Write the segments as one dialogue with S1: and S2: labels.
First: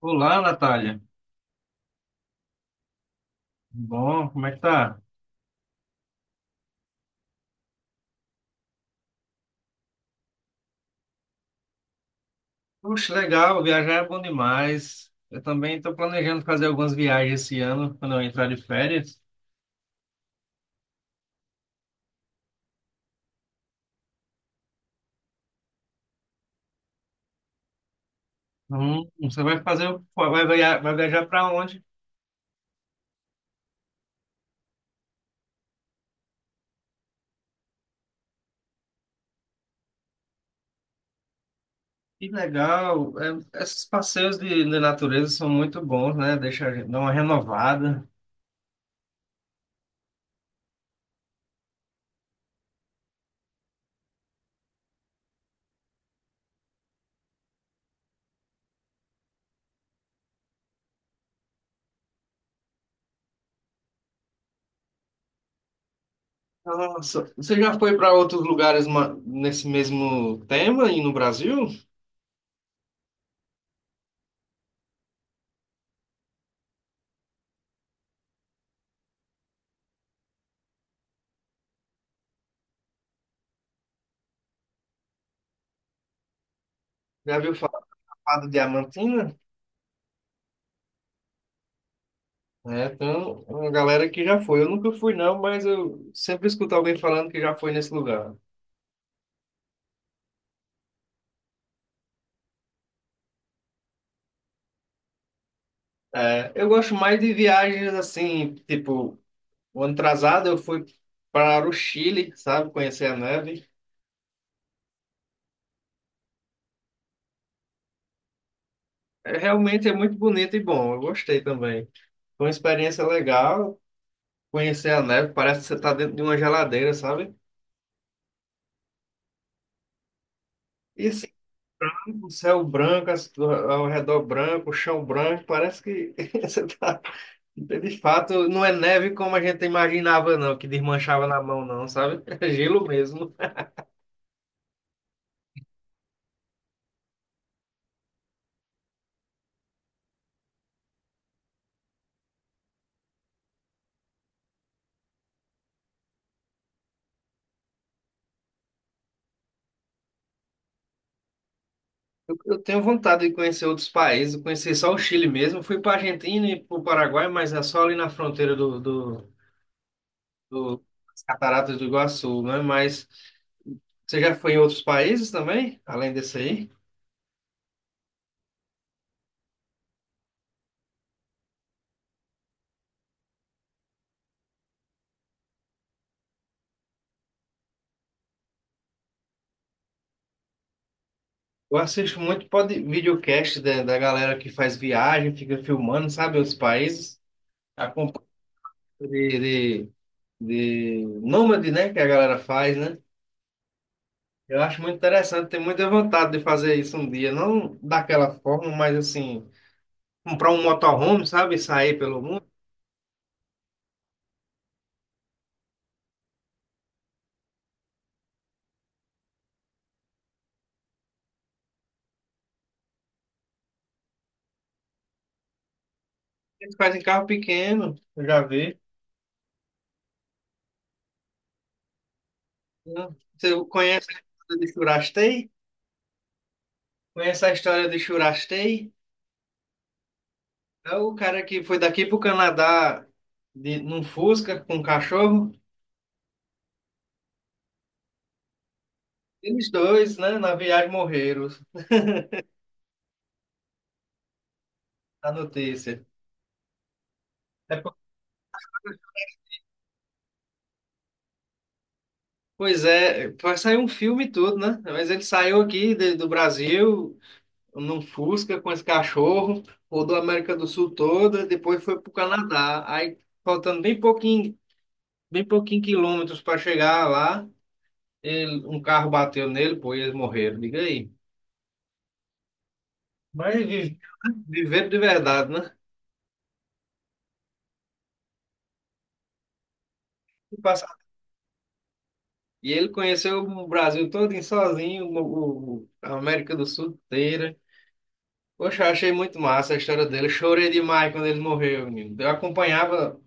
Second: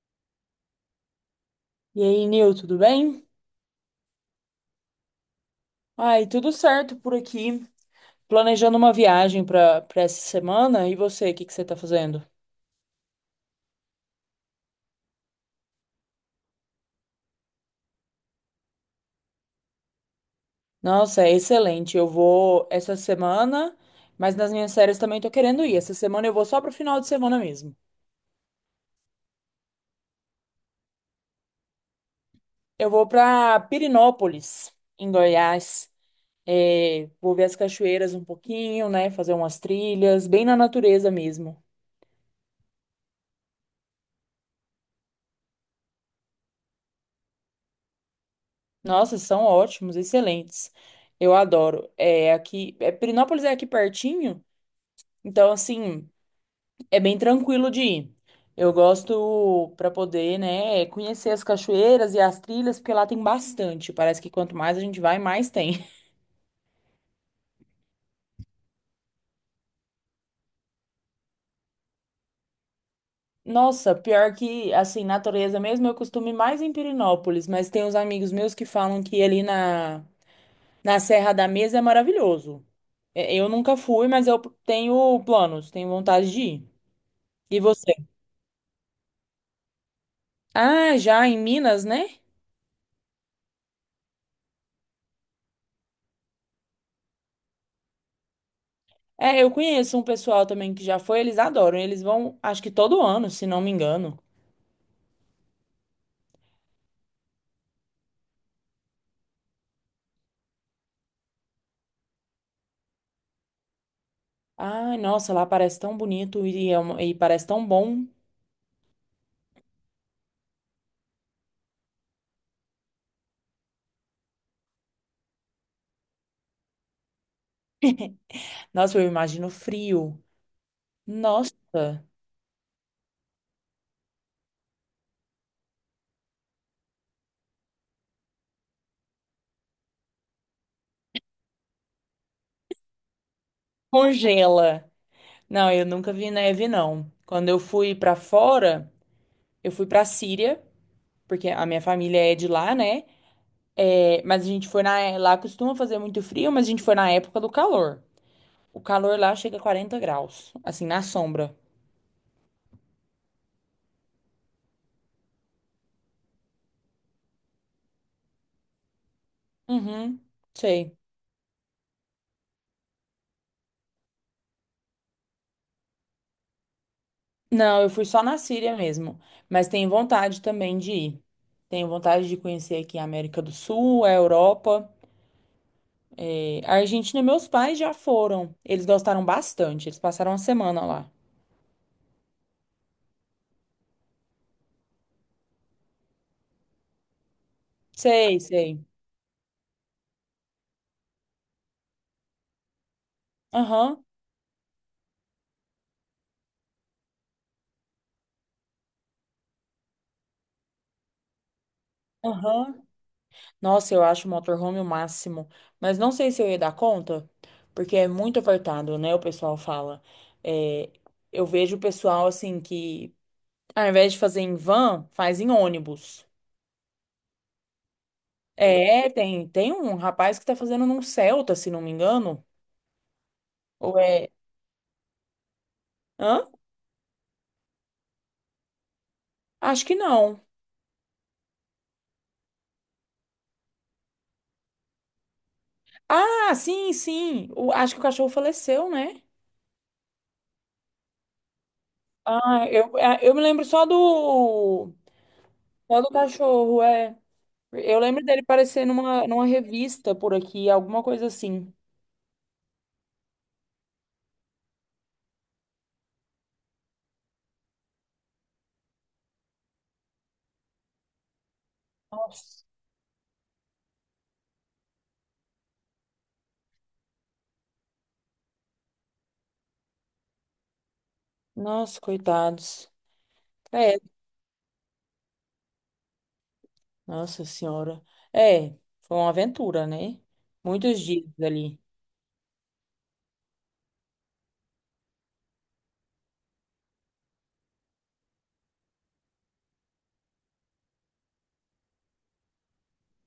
S1: Olá, Natália.
S2: E aí, Nil, tudo bem?
S1: Bom, como é que tá?
S2: Ai, tudo certo por aqui. Planejando uma viagem para essa semana. E você, o que que você tá fazendo?
S1: Puxa, legal, viajar é bom demais. Eu também estou planejando fazer algumas viagens esse ano, quando eu entrar de férias.
S2: Nossa, é excelente. Eu vou essa semana, mas nas minhas férias também tô querendo ir. Essa semana eu vou só pro final de semana mesmo.
S1: Você vai fazer, vai viajar para onde?
S2: Eu vou para Pirinópolis, em Goiás. É, vou ver as cachoeiras um pouquinho, né? Fazer umas trilhas, bem na natureza mesmo.
S1: Que legal. É, esses passeios de natureza são muito bons, né? Deixa a gente dar uma renovada.
S2: Nossa, são ótimos, excelentes. Eu adoro. É aqui, é, Pirinópolis é aqui pertinho. Então, assim, é bem tranquilo de ir. Eu gosto para poder, né, conhecer as cachoeiras e as trilhas, porque lá tem bastante. Parece que quanto mais a gente vai, mais tem.
S1: Nossa, você já foi para outros lugares nesse mesmo tema aí no Brasil?
S2: Nossa, pior que, assim, natureza mesmo, eu costumo ir mais em Pirinópolis mas tem uns amigos meus que falam que ali na, na Serra da Mesa é maravilhoso. É, eu nunca fui, mas eu tenho planos, tenho vontade de ir.
S1: Já viu
S2: E você?
S1: falar do Diamantina?
S2: Ah, já em Minas, né?
S1: É, então, uma galera que já foi. Eu nunca fui, não, mas eu sempre escuto alguém falando que já foi nesse lugar.
S2: É, eu conheço um pessoal também que já foi, eles adoram. Eles vão, acho que todo ano, se não me engano.
S1: É, eu gosto mais de viagens assim, tipo, o ano atrasado eu fui para o Chile, sabe, conhecer a neve.
S2: Ai, nossa, lá parece tão bonito e, é uma- e parece tão bom.
S1: É, realmente é muito bonito e bom, eu gostei também. Foi uma experiência legal conhecer a neve, parece que você está dentro de uma geladeira, sabe?
S2: Nossa, eu imagino frio.
S1: E assim,
S2: Nossa,
S1: o céu branco, ao redor branco, o chão branco, parece que você está. Então, de fato, não é neve como a gente imaginava, não, que desmanchava na mão, não, sabe? É gelo mesmo.
S2: congela. Não, eu nunca vi neve, não. Quando eu fui pra fora, eu fui pra Síria, porque a minha família é de lá, né? É, mas a gente foi na, lá costuma fazer muito frio, mas a gente foi na época do calor. O calor lá chega a 40 graus, assim, na sombra.
S1: Eu tenho vontade de conhecer outros países, eu conheci só o Chile mesmo. Fui para a Argentina e para o Paraguai, mas é só ali na fronteira do, do,
S2: Uhum,
S1: do-
S2: sei.
S1: das Cataratas do Iguaçu, né? Mas você já foi em outros países também, além desse aí?
S2: Não, eu fui só na Síria mesmo, mas tenho vontade também de ir. Tenho vontade de conhecer aqui a América do Sul, a Europa. A Argentina, meus pais já foram. Eles gostaram bastante. Eles passaram uma semana lá.
S1: Eu assisto muito pod, videocast da galera que faz viagem, fica filmando, sabe, outros países. Acompanho
S2: Sei, sei.
S1: de, de, de nômade, né, que a galera faz, né?
S2: Aham,
S1: Eu acho muito interessante, tenho muita vontade de fazer isso um dia. Não daquela forma, mas assim, comprar um motorhome, sabe? Sair pelo mundo.
S2: aham. Nossa, eu acho o motorhome o máximo. Mas não sei se eu ia dar conta, porque é muito apertado, né? O pessoal fala. Eh, eu vejo o pessoal assim que, ao invés de fazer em van, faz em ônibus.
S1: Eles fazem carro pequeno, eu já vi.
S2: É, tem um rapaz que tá fazendo num Celta, se não me engano.
S1: Né? Você
S2: Ou
S1: conhece a
S2: é.
S1: história de Churastei?
S2: Hã?
S1: Conhece a história de Churastei?
S2: Acho que não.
S1: É o cara que foi daqui pro Canadá num Fusca com um cachorro.
S2: Ah, sim, sim. O- acho que o cachorro faleceu, né?
S1: Eles dois, né, na viagem morreram,
S2: Ah, eu, é, eu me lembro só do.
S1: a
S2: Só
S1: notícia.
S2: do cachorro, é.
S1: É,
S2: Eu lembro dele aparecer numa, numa revista por aqui, alguma coisa assim.
S1: pois é, vai sair um filme e tudo, né? Mas ele saiu aqui do Brasil num Fusca com esse cachorro, rodou a América do Sul toda, depois foi pro
S2: Nossa,
S1: Canadá. Aí, faltando bem pouquinho quilômetros para chegar lá, um carro bateu nele, pô, e eles morreram. Diga aí.
S2: nossa, coitados.
S1: Mas
S2: É,
S1: viveram de verdade, né?
S2: nossa senhora. É, foi uma aventura, né?
S1: E
S2: Muitos dias ali.
S1: e ele conheceu o Brasil todo sozinho, a América do Sul inteira. Poxa, eu achei muito massa a história dele. Eu chorei demais quando ele morreu, menino. Eu acompanhava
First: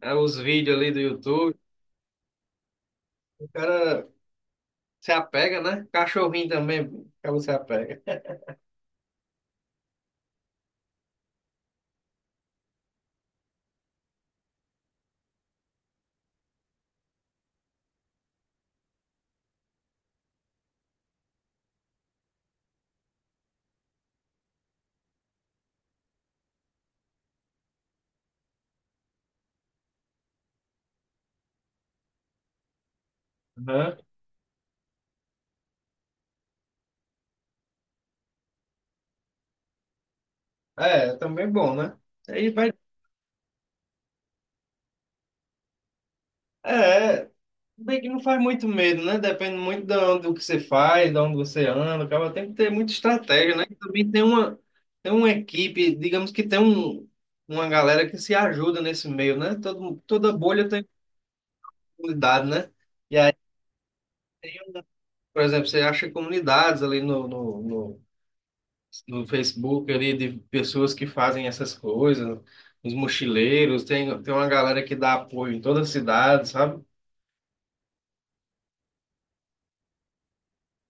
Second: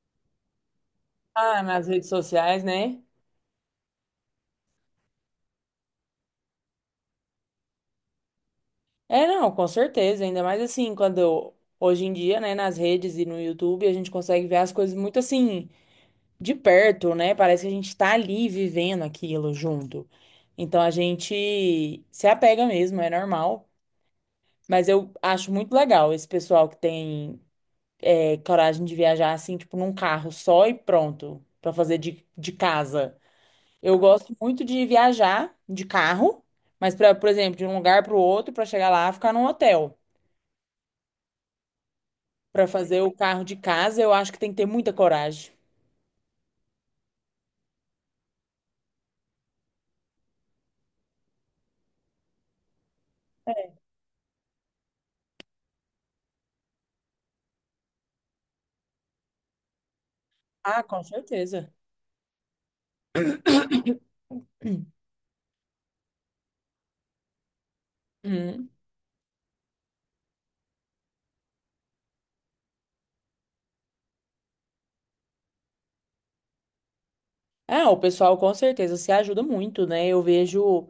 S1: os vídeos ali do YouTube.
S2: Ah, nas redes sociais, né?
S1: O cara se apega, né? Cachorrinho também, que você apega.
S2: É, não, com certeza. Ainda mais assim, quando hoje em dia, né, nas redes e no YouTube, a gente consegue ver as coisas muito assim, de perto, né? Parece que a gente tá ali vivendo aquilo junto. Então a gente se apega mesmo, é normal. Mas eu acho muito legal esse pessoal que tem coragem de viajar assim, tipo, num carro só e pronto, pra fazer de casa.
S1: Aham.
S2: Eu gosto muito de viajar de carro, mas pra, por exemplo, de um lugar pro outro, pra chegar lá, e ficar num hotel.
S1: É, também bom, né? Aí
S2: Para
S1: vai.
S2: fazer o carro de casa, eu acho que tem que ter muita coragem.
S1: É, bem que não faz muito medo, né? Depende muito do que você faz, de onde você anda. Acaba tem que ter muita estratégia, né? E também tem uma equipe, digamos que tem um, uma galera que se ajuda nesse meio, né? Toda bolha
S2: Ah,
S1: tem
S2: com certeza.
S1: comunidade, né? E aí tem, por exemplo, você acha comunidades ali no
S2: Hum.
S1: no Facebook ali de pessoas que fazem essas coisas, os mochileiros, tem uma galera que dá apoio em toda a cidade, sabe?
S2: Ah, o pessoal com certeza se ajuda muito, né? Eu vejo,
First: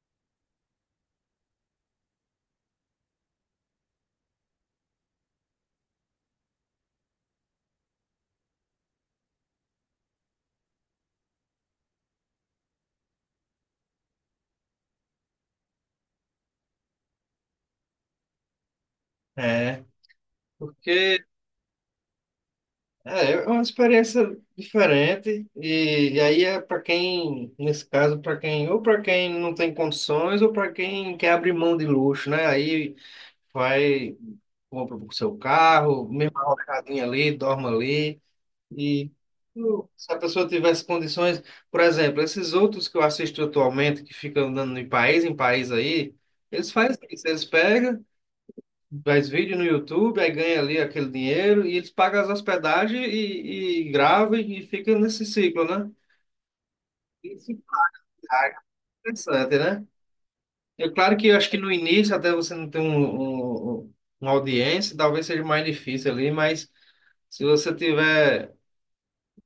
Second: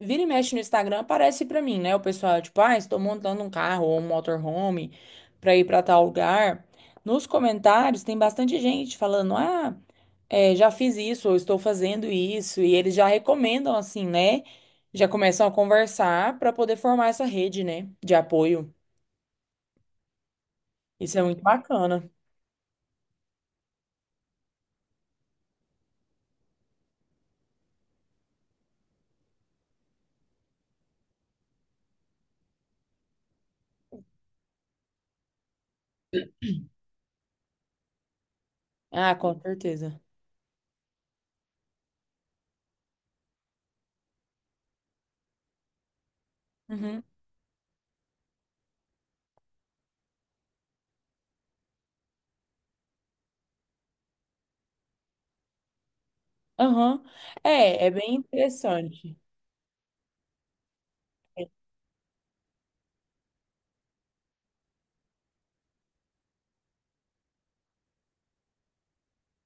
S2: vira e mexe no Instagram, aparece pra mim, né? O pessoal, tipo, ah, estou montando um carro ou um motorhome pra ir pra tal lugar. Nos comentários tem bastante gente falando, ah, é, já fiz isso, ou estou fazendo isso, e eles já recomendam, assim, né? Já começam a conversar pra poder formar essa rede, né? De apoio.
S1: É,
S2: Isso é
S1: porque
S2: muito bacana.
S1: é, é uma experiência diferente e aí é para quem, nesse caso, para quem ou para quem não tem condições ou para quem quer abrir mão de luxo, né? Aí vai, compra o seu carro, mesma rocadinha ali, dorme ali. E
S2: Ah, com certeza.
S1: se a pessoa tivesse condições, por exemplo, esses outros que eu assisto atualmente, que ficam andando de país em país aí, eles fazem
S2: Uhum.
S1: isso, eles pegam, faz vídeo no YouTube, aí ganha ali aquele dinheiro e eles pagam as hospedagens e gravam e fica nesse ciclo, né?
S2: Aham.
S1: Isso
S2: É, é bem
S1: é
S2: interessante.
S1: interessante, né? É claro que eu acho que no início, até você não ter uma audiência, talvez seja mais difícil ali, mas se você tiver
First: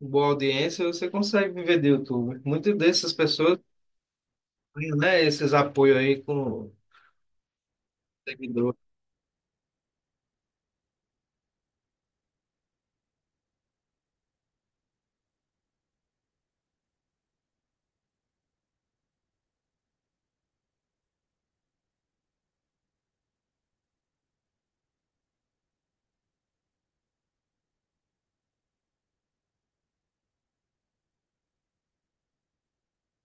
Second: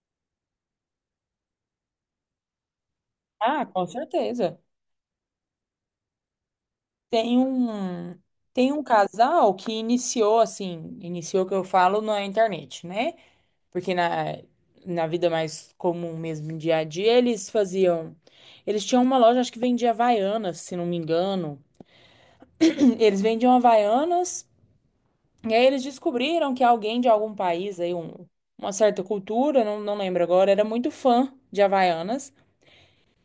S1: boa audiência, você consegue viver do YouTube. Muitas dessas pessoas
S2: Ah, com certeza.
S1: têm, né, esses apoios aí com
S2: Tem um, tem
S1: seguidor.
S2: um casal que iniciou assim, iniciou o que eu falo na internet, né? Porque na, na vida mais comum mesmo, dia a dia, eles faziam. Eles tinham uma loja, acho que vendia Havaianas, se não me engano. Eles vendiam Havaianas, e aí eles descobriram que alguém de algum país aí, um, uma certa cultura, não, não lembro agora, era muito fã de Havaianas.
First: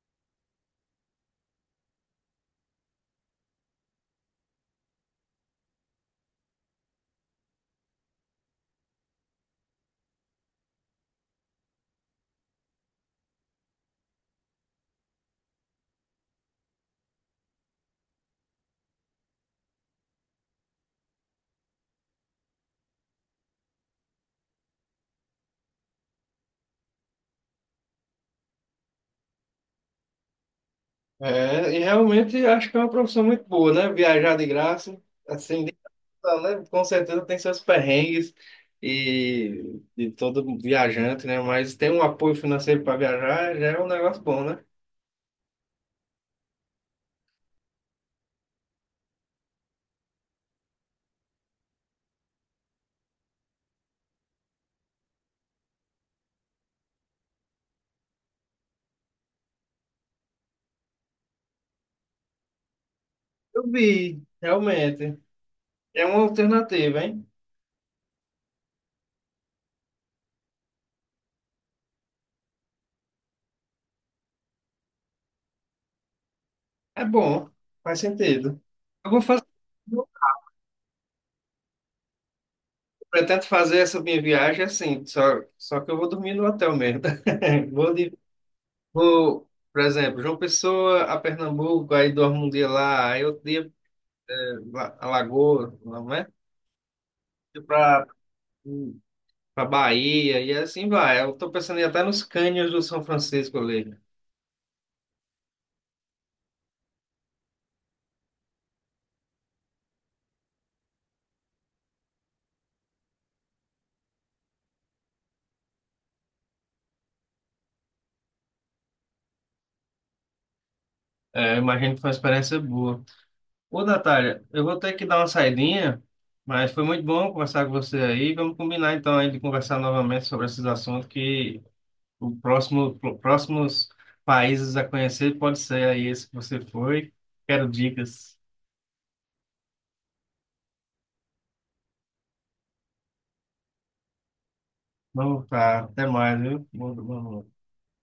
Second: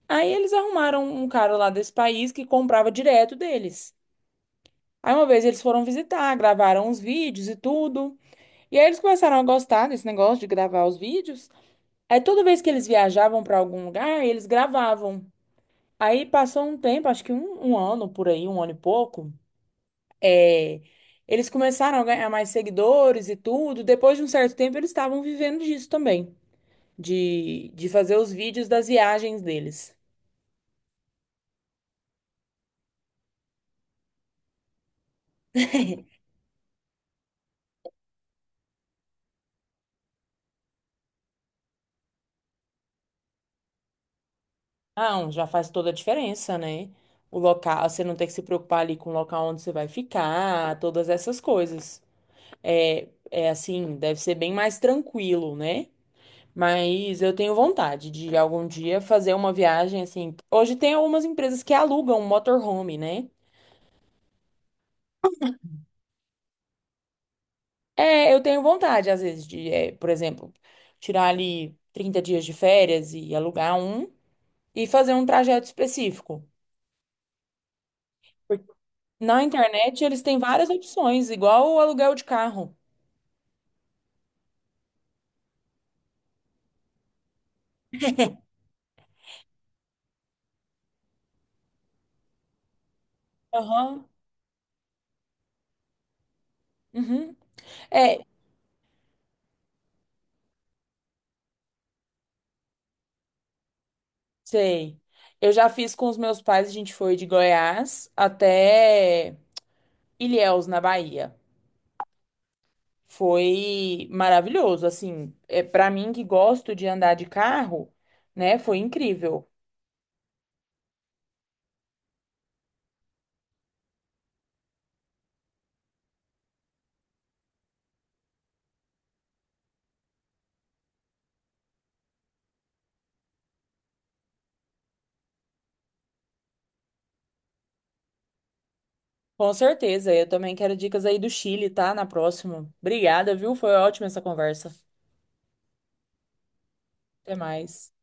S2: Aí eles arrumaram um cara lá desse país que comprava direto deles. Aí uma vez eles foram visitar, gravaram uns vídeos e tudo. E aí eles começaram a gostar desse negócio de gravar os vídeos. Aí toda vez que eles viajavam para algum lugar, eles gravavam. Aí passou um tempo, acho que um ano por aí, um ano e pouco. É, eles começaram a ganhar mais seguidores e tudo. Depois de um certo tempo, eles estavam vivendo disso também, de fazer os vídeos das viagens deles.
S1: É, e realmente acho que é uma profissão muito boa, né? Viajar de graça, assim, né? Com certeza tem seus perrengues e de todo viajante, né? Mas ter um apoio financeiro para viajar já é um negócio bom, né?
S2: Não, já faz toda a diferença, né? O local, você não tem que se preocupar ali com o local onde você vai ficar, todas essas coisas. É, é assim, deve ser bem mais tranquilo, né? Mas eu tenho vontade de algum dia fazer uma viagem assim. Hoje tem algumas empresas que alugam um motorhome, né?
S1: Eu vi, realmente. É uma alternativa, hein?
S2: É, eu tenho vontade, às vezes, de, é, por exemplo, tirar ali 30 dias de férias e alugar um e fazer um trajeto específico.
S1: É bom, faz sentido. Eu vou fazer.
S2: Na internet, eles têm várias opções, igual o aluguel de carro.
S1: Pretendo fazer essa minha viagem assim, só, só que eu vou dormir no hotel mesmo. Vou, de- vou, por exemplo, João Pessoa a Pernambuco, aí dormo um dia lá, aí outro dia
S2: Aham.
S1: a Lagoa, não é?
S2: Uhum.
S1: Para
S2: É,
S1: para Bahia, e assim vai. Eu estou pensando em ir até nos cânions do São Francisco ali.
S2: sei. Eu já fiz com os meus pais, a gente foi de Goiás até Ilhéus, na Bahia. Foi maravilhoso, assim, é para mim que gosto de andar de carro, né? Foi incrível.
S1: É, eu imagino que foi uma experiência boa. Ô, Natália, eu vou ter que dar uma saidinha, mas foi muito bom conversar com você aí. Vamos combinar então aí de conversar novamente sobre esses assuntos que o próximo, próximos países a conhecer pode ser aí esse que você foi. Quero dicas.
S2: Com certeza. Eu também quero dicas aí do Chile, tá? Na próxima. Obrigada, viu? Foi ótima essa conversa.
S1: Vamos, tá. Até mais, viu? Bom,
S2: Até
S1: bom,
S2: mais.